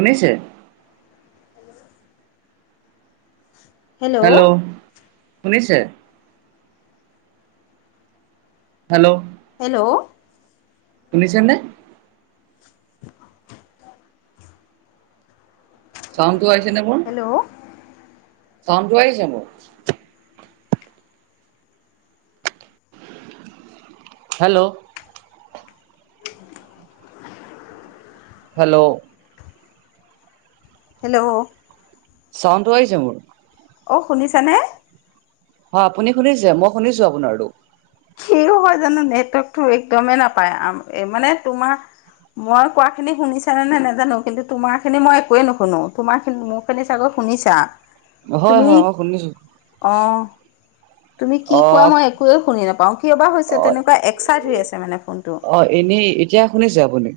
শুনিছে? হেল্ল' শুনিছে? Hello. Hello. শুনিছেনে? চাউণ্ডটো আহিছে নে মোৰ? হেল্ল'। চাউণ্ডটো আহিছে মোৰ? হেল্ল'। হেল্ল'। হেল্ল'। চাউণ্ডটো আহিছে মোৰ? অ শুনিছানে? হয় আপুনি শুনিছে? মই শুনিছো আপোনাৰটো। কিনো হয় জানো নেটৱৰ্কটো একদমেই নাপায় আমাৰ মানে তোমাৰ মই কোৱাখিনি শুনিছানে নে নাই নেজানো কিন্তু তোমাৰখিনি মই একোৱে নুশুনো তোমাৰখিনি মোৰ তুমি চাগৈ শুনিছা হয় তুমি হয় মই শুনিছো। অ তুমি কি কোৱা অ' মই একোৱে শুনি নাপাও কিয় বা হৈছে অ' তেনেকুৱা এক্সাইড হৈ আছে মানে ফোনটো। অ এনেই। এতিয়া শুনিছে আপুনি?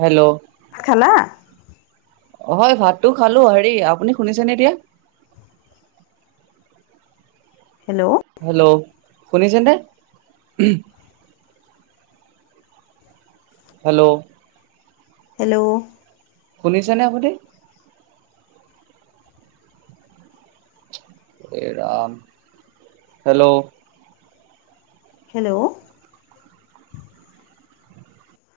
হেল্ল'। ভাত খালা? হয় ভাতটো খালো। হেৰি আপুনি শুনিছেনে এতিয়া? হেল্ল। হেল্ল' শুনিছেনে? হেল্ল'। হেল্ল'। শুনিছেনে আপুনি? এ ৰাম হেল্ল'। হেল্ল'।